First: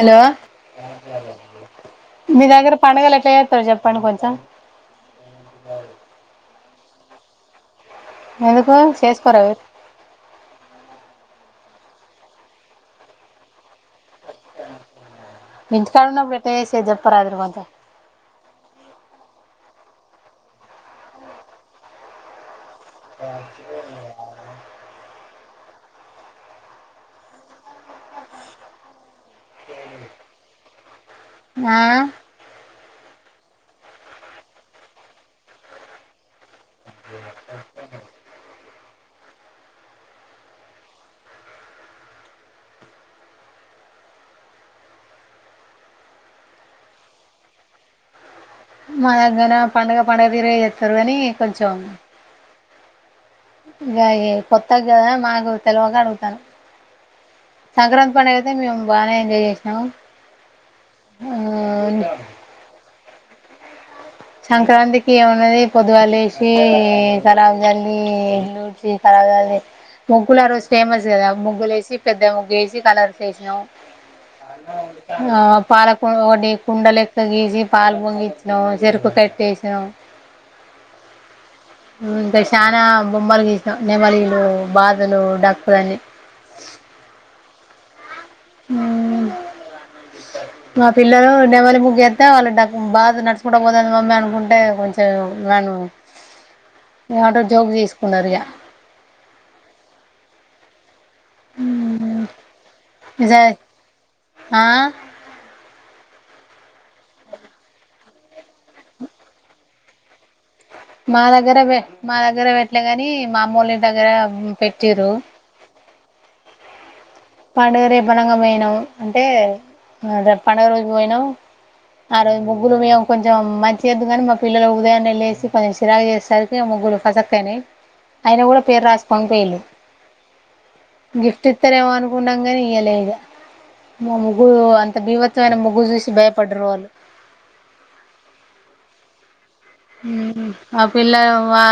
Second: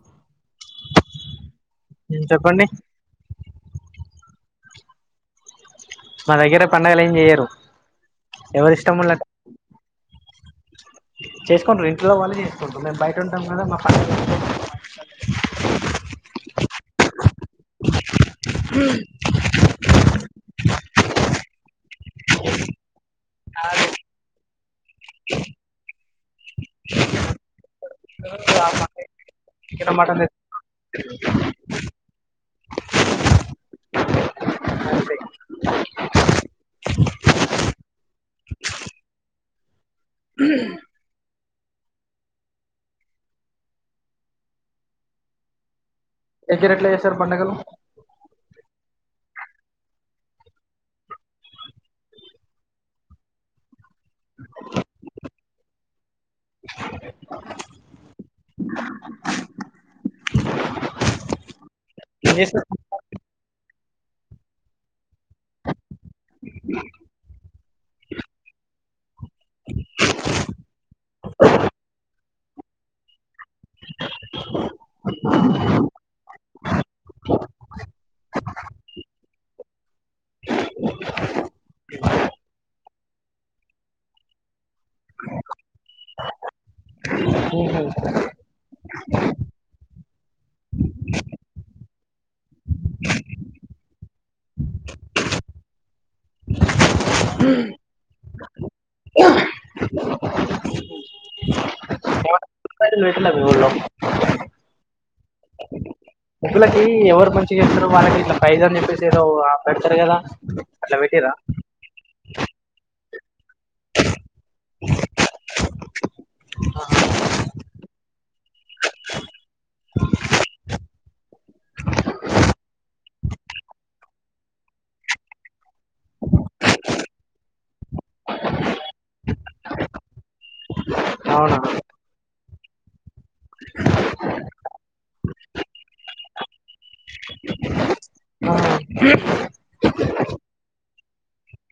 Hello మీ చెప్పండి దగ్గర పండగల ఎట్లా చేస్తారో చెప్పడి కొంచెం మా దగ్గర పండగలు ఏం చెయ్యరు ఎవరి ఎందుకో ఇష్టం ఉన్నట్టు చేసుకోరా ఎవ్వరు చేసుకుంటురు ఇంట్లో వాళ్ళే చేసుకుంటారు మేము బయట ఉంటాం కదా మా ప ఇంటికాడ ఉన్నప్పుడు ఎట్లా చేసేది చెప్పు పారదు మాకు ఆ ఆ చికెన్, మటన్ తెచ్చుకొని ఆ మీ దగ్గర అట్లా చేస్తారు పండగలు మా దగ్గర పండగ పండుగ తీరే చేస్తారు కాని కొంచెం ఇగా కొత్తాగ కదా మాకు తెల్వ అడుగుతా సంక్రాంతి పండుగ అయితే మేము బానే ఎంజాయ్ చేసినాము ఏ స సంక్రాంతి ఏమన్నది పొదుగల లేసి కళ ల్లిడ్చ కల ముగ్గులు ఆ రోజు ఫేమస్ కదా ముగ్గులు వేసి పెద్ద ముగ్గు వేసి కలర్ చేేసినాం ఆ పాలకు ఒకటి కుండల ఎెక్క గసి పాల పొంగిచ్చినాం చెరుకు కట్ వేసాం ఇంకా చాలా బొమ్మలు గసాం నెమలిలు బాధలు డకులన్నీ ఉహ హమ్ మా పిల్లలు డెమలి ము ఎస్తతే వాళ్ళు బాగా నడుచకుంట పోతుంది మమ్మీ అనుకుంటే కొంచెంను ఇంట జోక్ చేసుకున్నారు ఇగ హమ్ ఆ [unintelligible] ము్లకి ఎవరు మంచిగా ఇస్తారు వాళ్ళకి ఇట్లా ప్రైజ అని చెప్పేసి ఏదో పెడతరు కద మాదగ్గర బే మాదగ్గ దగ్గర పెట్లేగాని మామూలు దగర పెట్టిర్రు పండుగ రేప్ అనగ పోయినామ్ అంటే దే పండగ రోజ పోయినా ఆ రోజు ముగ్గులు మేము కొంచెం మంచి చేద్దు కానీ మా పిల్లలు ఉదయాన్నే లేేసి కొంచెం చిరాగా చేసరికి ముగ్గులు ఫసక్కయినా అయిన కూడా పేరు రాసుకొని పోయిళి గిఫ్ట్ అవునా ఇత్తరు ఎవ కున్నాంగాని ఇయలేదు మా ముగ్గు అంత భీవత్మైన ముగ్గు చూసి భయపడరు వాళ్ళు ఆ, ఆ పిల్ల మా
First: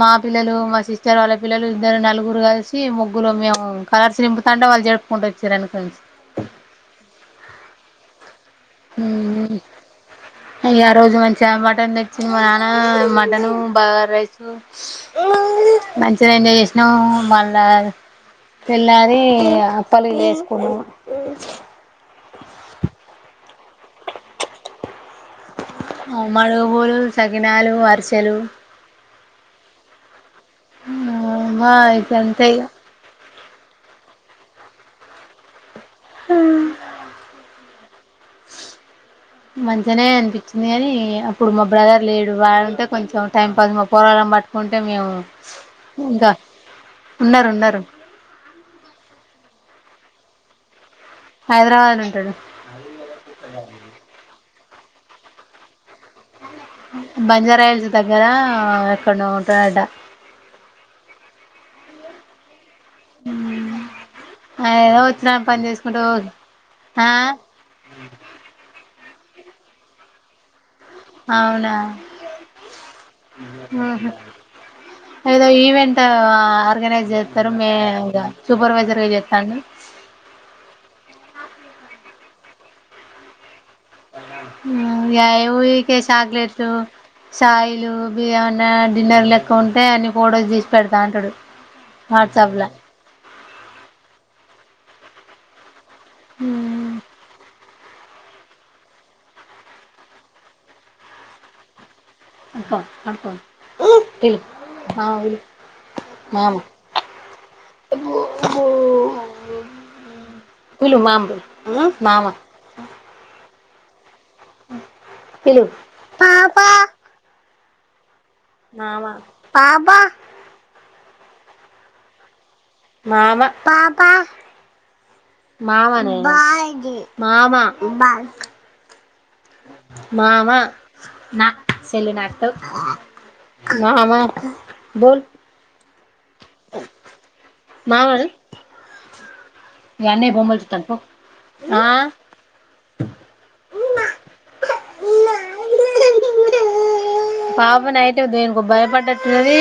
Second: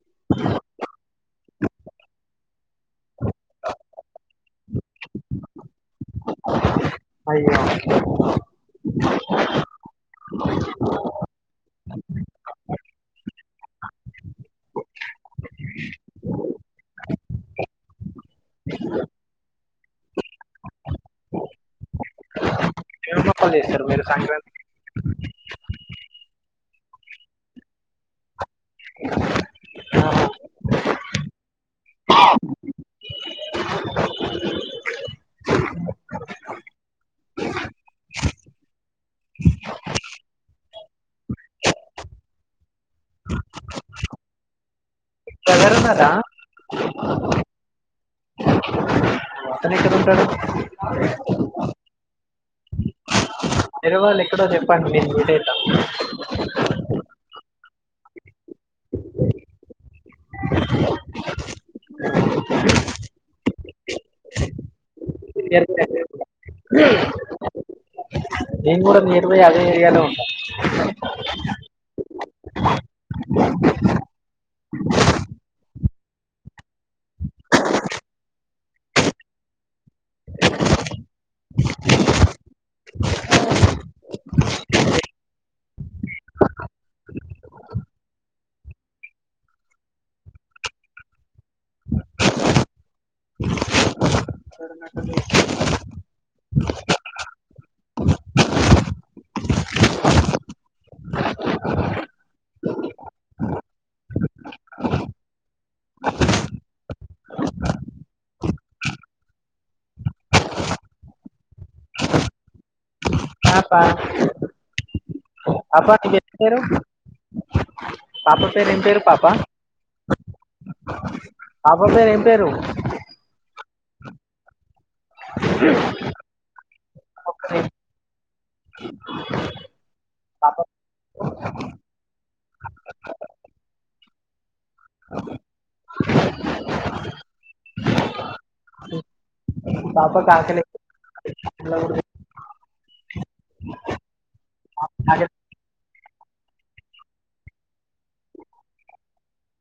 మా పిల్లలు మా సిస్టర్ వాళ్ళ పిల్లలు ఇద్దరు నలుగురు కలిసి ముగ్గులు మేము కలర్స్ నింపుతంటే వాళ్ళు జడుపుకుంటూ వచ్చారుని ఫ్రెండ్స్ అయ్యో హమ్ ఆ రోజు మంచిగా మటన్ తెచ్చింది మా నాన్న మటన్ బగర్ రైస్ మంచిగా ఎంజాయ్ చేసినాము మళ్ళా పెళ్ళారి అప్పలు వేసుకున్నాము హోలీ వేస్తారా మీరు సంక్రాంతికి ఆ మడు పూలు సకినాలు అరిసెలు మా ఇగ అంతే ఇగ మంచిగానే అనిపించింది కాని అప్పుడు మా బ్రదర్ లేడు వాళంటే కొంచెం టైం పాస్ మా పోరావలం పట్టుకుంటే మేము బ్రదర్ ఉన్నారా ఇంకా ఉన్నారు ఉన్నారు అతను ఎక్కడ ఉంటాడు హైదరాబాద్ లో ఉంటడు ఎరవళ్ళు ఎక్కడో చెప్ప నేన్ మీట్ అయిత బంజారా హిల్ దగ్గర ఎక్కన ఉంటడ ఆ ఏదో ఇ పని చేసుకుంట ఆ నేను కూడ నయర్ బై అదే చేయాలి అంట అవునా ఏదో ఈవెంట్ ఆర్గనైజ్ చేస్తరు మే సూపర్వైజర్గా చెస్తాం ఇ ఊక చాక్లెట్లు సాయిలు బి ఏమన్నా డిన్నర్ లెక్క ఉంటే అన్ని ఫొటోస్ తీసి పెడతా అంటాడు వాట్సాప్ లో హమ్ అ అం పిలు పిలు మామ మామ పిలు మామ్ పిలు మామ పాప. పిలువు. పాప నీ బిడ్డ పేరు పాప పేరు ఏం పేరు పాప మామ. పాప పేరు ఏం పేరు. మామ. మామ నే. ఒక్క మామ. నిమిషం. పాప మామా నా సేల్ నాకుతవ్ మామా బోల్. మామ అను. మీ పాపకి అన్నయ్య బొమ్మల్ ఆకలి చూతన్నాడు పో. ఆహ్. పాప నైట్ దేనికో భయపడ్డట్టున్నది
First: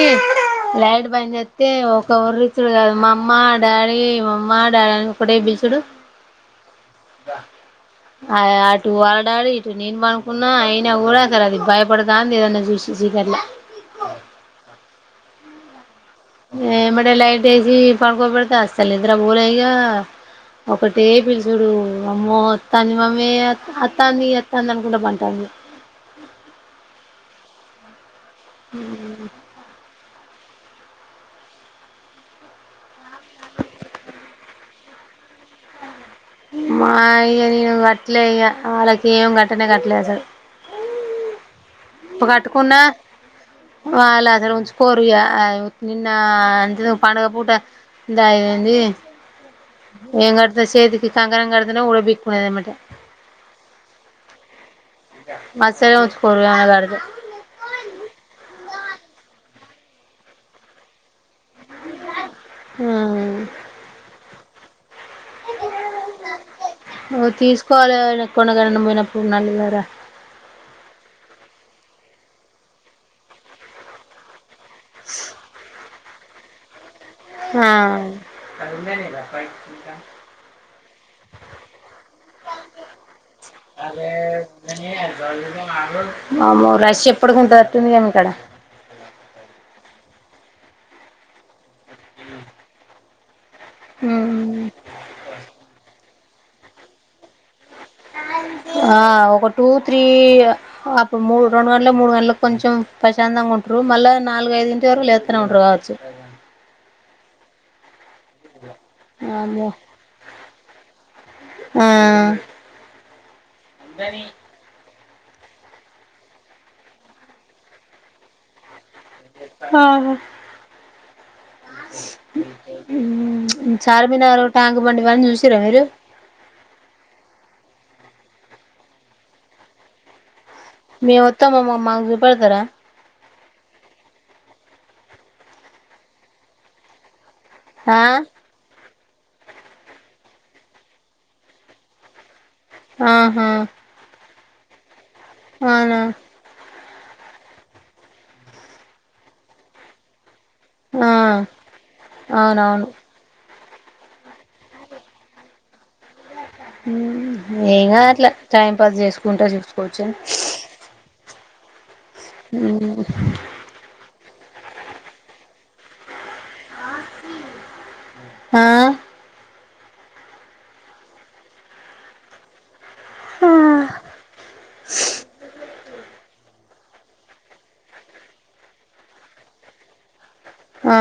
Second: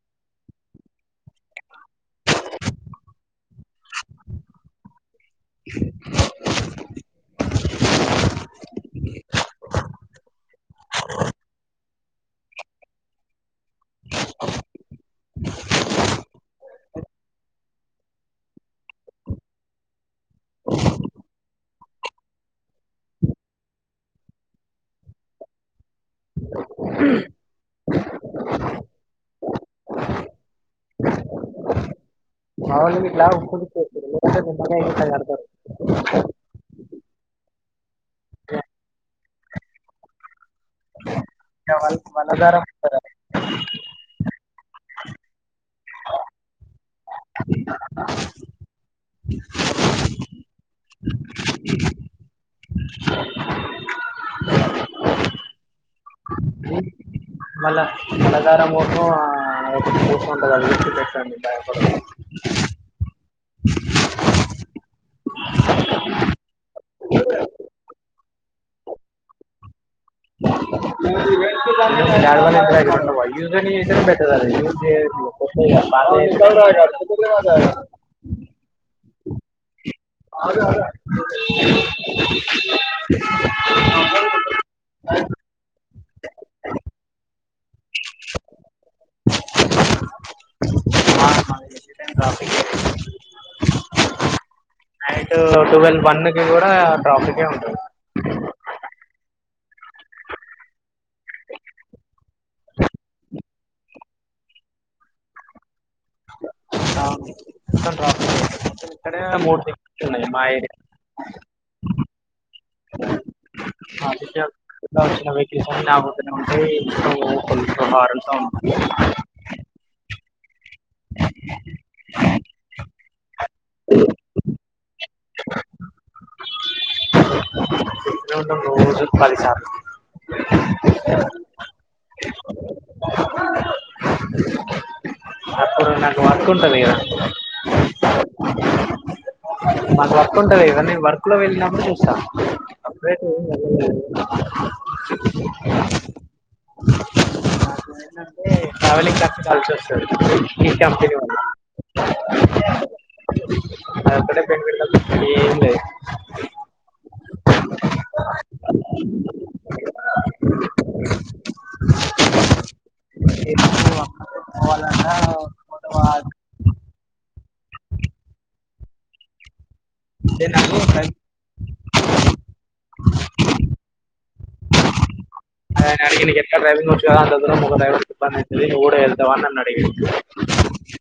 లైట్ బంద్ చేస్తే ఒక వర్లీచ్చుడు కాదు. మా అమ్మ డాడీ మామ్మ డాడీ అని ఒకటే బిల్చుడు. అటు వాళ్ళ డాడీ ఇటు నేను పనుకున్నా అయినా కూడా అసలు అది భయపడతంది ఏదన్నా. ఈ చీ చీకట్లా. ఏమంటే లైట్ వేసి పడుకోబెడితే అసలు నిద్రపోలేదు. ఇగ ఒకటే పిలుచుడు అమ్మో వత్తంది మమ్మీ వత్తంది వత్తింది అనుకుంటా పండుతొంది. ఊహు. అవును ఇది. [unintelligible] [unintelligible] మా అయ్యా నేను కట్టలేయ్యా వాళ్ళకి ఏం కట్టనే కట్టలే అసలు. వాళ్లు మల్ల దారం వస్తారు వాళ్లు. వాళ్ళ అసలు ఉంచుకోరుగా ఆహ్ నిన్న అంత పండగ పూట ఇంత అయింది. నేను కట్టిన చేతికి కంకణం కడితేనే ఉడపికునేదనమాట. అసలే ఉంచుకోరు. [unintelligible] మళ్ళా నల్లధరంను ఆహ్ ఒక కూసంటది అది తెచ్చి కట్టండి. ఉమ్ తీసుకోవాలి కొండగణం పోయినప్పుడు నల్లిలార. [unintelligible] గేర్లు కొత్తయా. అగొ ఎంతకు రాడు వాడు. ఆహ్ అవి ఉన్నాయి కదా పైపులు ఇంకా. వామ్మో రష్ ఎప్పుడు గుంటట్టు ఉంది కదా మీ కాడ. ఉమ్ ట్రాఫిక్ ఉహ్మ్. టువెల్, వన్ను కి కూడా ట్రాఫికే ఉంటది. ఆహ్ ఒక టూ త్రీ అప్పుడు మూడు రెండు గంటలకు మూడు గంటలకు కొంచెం ప్రశాంతంగ ఉంటరు. మళ్ళా నాలుగైదింటి వరకు లేస్తనే ఉంటరు కావచ్చు. ఇగ. ఇక్కడ మూడు దిక్కులున్నాయి మా ఏరియ. ఆ ట్రాఫిక్ జామ్ [unintelligible] హా చార్మినారు ట్యాంక్బండ్ ఇవన్నీ చూసిర్రా మీరు చూస్తనే ఉంటం రోజూ పదిసార్లు మేం వత్తంమమ్మ మాకు చూ పెడతరా ఇప్పుడు నాకు వర్క్ ఉంటది కదా ఆ మాకు వర్క్ ఉంటంది కదా నేను వర్క్ లో వెళ్ళినప్పుడు చూస్తా అప్డేట్ ఆహా అవునా ఏంటంటే ట్రావెలింగ్ కర్చు కలిసొస్తది ఆ అవునవును ఆడ [unintelligible] ఏం లేదు ఏం కాదు అట్ల టైం పాస్ చేసుకుంటా చూసుకోవచ్చు అని హ్మ్ అ [unintelligible] ఆ నాకు ఆ నన్ను అడిగింది నీకెట్ల డ్రైవింగ్ వచ్చు కదా అంత దూరం ఒక డ్రైవర్ కి ఇబ్బంది అయితది నువు కూడ వెళ్తావ అని నన్ను అడిగింది. ఆ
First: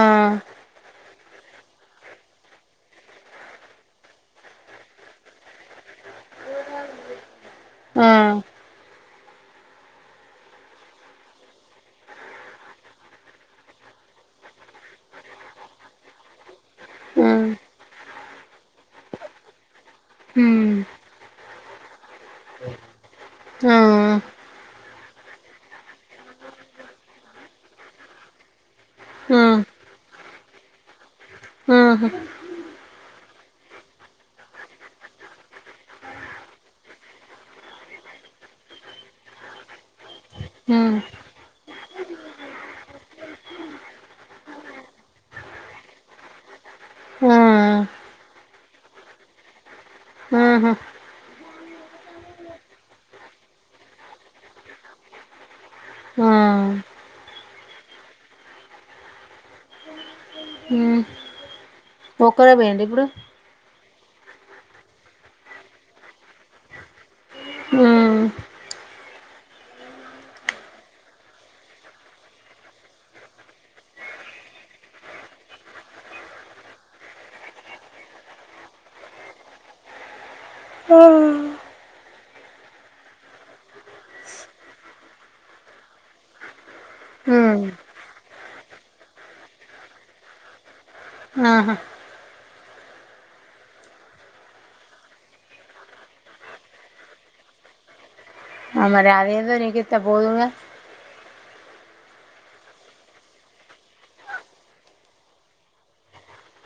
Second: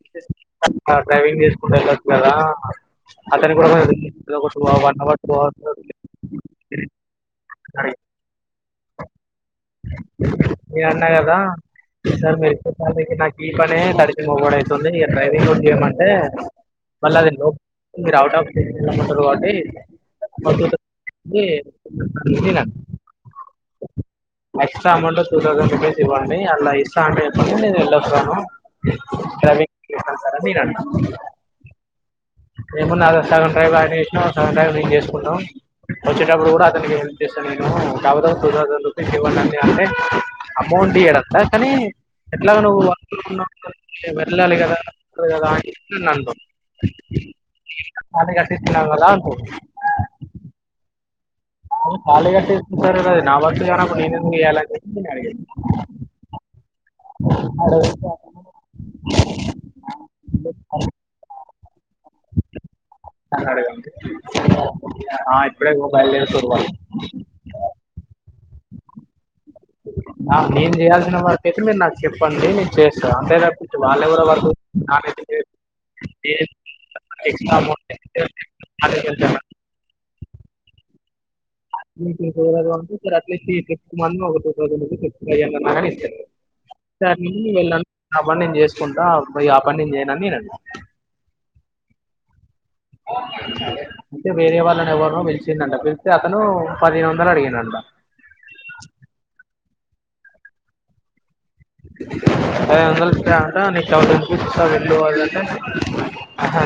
డ్రైవింగ్ చేసుకుంటు వెళ్ళొచ్చు కదా అతనికి కూడ relief one hour two hour ఆ నే అన్న కదా, సార్ మీరు నాకిచ్చే సాలరికీ నాకు ఈ పనే తడిసి మోపెడు అవుతుంది, ఇంక డ్రైవింగ్ కూడ చేయమంటే, మళ్ళ అది మీరు అవుట్ ఆఫ్ కీ వెళ్ళమంటుర్రు కాబట్టి హ్మ్ ఆ extra amount two thousand rupees ఇవ్వండి, అలా ఇస్తా అంటే చెప్పండి నేను వెళ్ళొస్తాను, ఆ డ్రైవింగ్ ఎళ్ళొస్తా సార్ అని నేనన్న ఆ హా ఇంతకు ముందు సగం డ్రైవ్ ఆయన చేసినా, సగం డ్రైవ్ నే చేసుకున్నాం, వచ్చేటప్పుడు కూడ అతనికి హెల్ప్ చేశా నేను కాకపోతే టూ థౌసండ్ రూపీస్ ఇవ్వండనీ నేను అంటే, ఆ అమౌంట్ ఇయ్యడంట కానీ ఎట్లా నువ్వు వర్క్ మీద అటు వెళ్ళాలి కదా. అనీ అంటుండు ఆ నీకింకా బానే కట్టిస్తున్నం కదా అంటుండు ఆహా బానే కట్టిస్తుంటరు, నా వర్క్ కానప్పుడు నేను ఎందుకు చెయ్యలని నేను అడిగిన. ఆ అడిగితే ఆయన హ్మ్ ఒక్కరే పోయండ ఇప్పుడు అతను అడిగాను ఆ ఇప్పుడే బయలుదేరి హ్మ్ [unintelligible] నాకు నేను చేయాల్సిన వరక్కయితే మీరు నాకు చెప్పండి నేను చేస్తాను అంతేకాకపోతే వాళ్ళెవరో వర్కు [unintelligible] [unintelligible] అట్లీస్ట్ ఈ ఫిఫ్ట్ మ ఒక టూ థౌసండ్ రుపీస్ ఎక్స్ట్రా ఇవ్వండి అన్నా గాని ఇస్తరు కాని హ్మ్ నా పని నేను చేసుకుంటా పో ఆ పనిడి నేను చేయనని ననండి. ఆహా అంటే వేరే వాళ్ళని ఎవరినో పిలిచిండంట పిలిస్తే అతను పదిహేను వందలు అడిగిండంట. త పోదునుగా ఐదు వందలు ఇస్తాడంట నీకు థౌసండ్ రూపీస్ ఇస్తా వెళ్ళువాలంటే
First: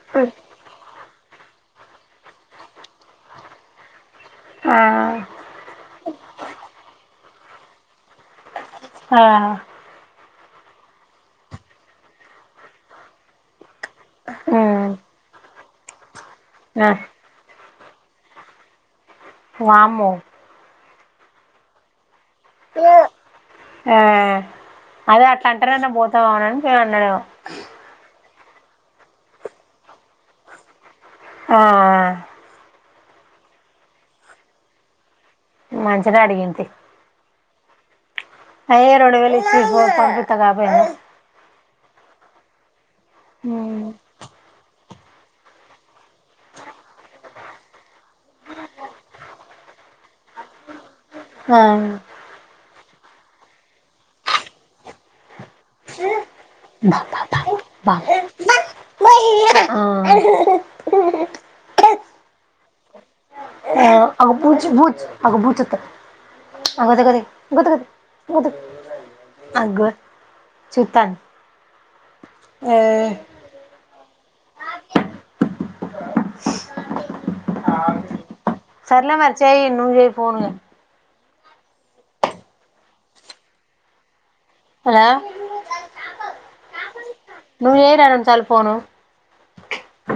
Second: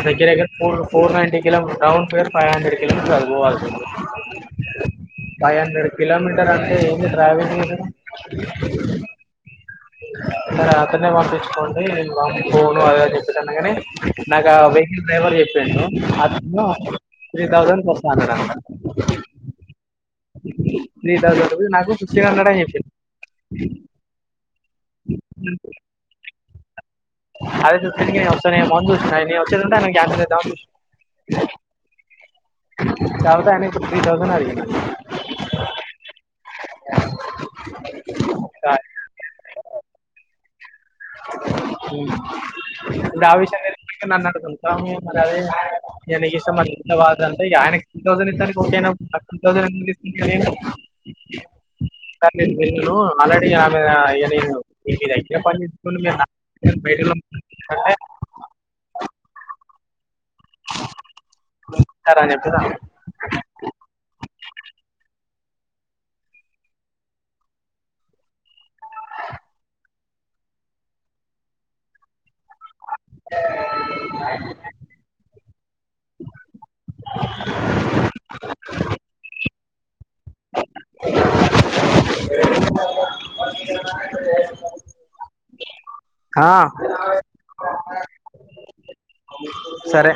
దగ్గర దగ్గర four four ninety kilometre round figure five hundred kilometre అది పోవాల్సింది ఆ ఫైవ్ హండ్రెడ్ కిలోమీటర్ అంటే ఏంది డ్రైవింగ్ ఆ సరే అతనే పంపించుకోండి నేను మా పోను అది చెప్పేసి అనంగానే నాకు ఆ హ్మ్ వెహికల్ డ్రైవర్ చెప్పిండు ఆ త్రీ థౌసండ్ వస్తా అన్నాడు అన్న వా నీ [unintelligible] నాకు సిక్స్హండ్రెడ్ అని చెప్పింది. ఆ అదే అట్లా అంట్రానన్నా పోతావా సెవన్ అదే [unintelligible] సో నే మందు వచ్చిన నే వచ్చేదుంటే గ్యాస్ ఆ చవితి ఆయనే ఫిఫ్టీ థౌసహండ్ అడిగిండు. మంచినే అడిగిండు తియ్ య్ రెండూ వేలు ఇచ్చేయ్ పో పంపితే కాక అ హ్మ్ ఇప్పుడు ఆ విషయం తెలిస్తే ఇంకా నన్ను అడగుతాడు. మరి అది నీ ఇష్టం అది [unintelligible] అంటే ఆయనకి టూ థౌసండ్ ఇస్తానికి ఒకే అన్నప్పుడు నాకు టూ థౌసండ్ [unintelligible] ఆ [unintelligible] నేను ఆల్రెడీ ఆమె [unintelligible] ఇగా నేను మీ దగ్గర చేసుకుని మీరు నా బయటకు రమ్మంటే [unintelligible] ఆ [unintelligible] అని చెప్పిన అగో బూచ్ [unintelligible] ఏ సర్లే మరి చేయ్ నువ్ చేయ్ ఫోన్ కానీ హలో ఆ నువ్వు చెయ్యరాదు అంతల్ ఫోను సరే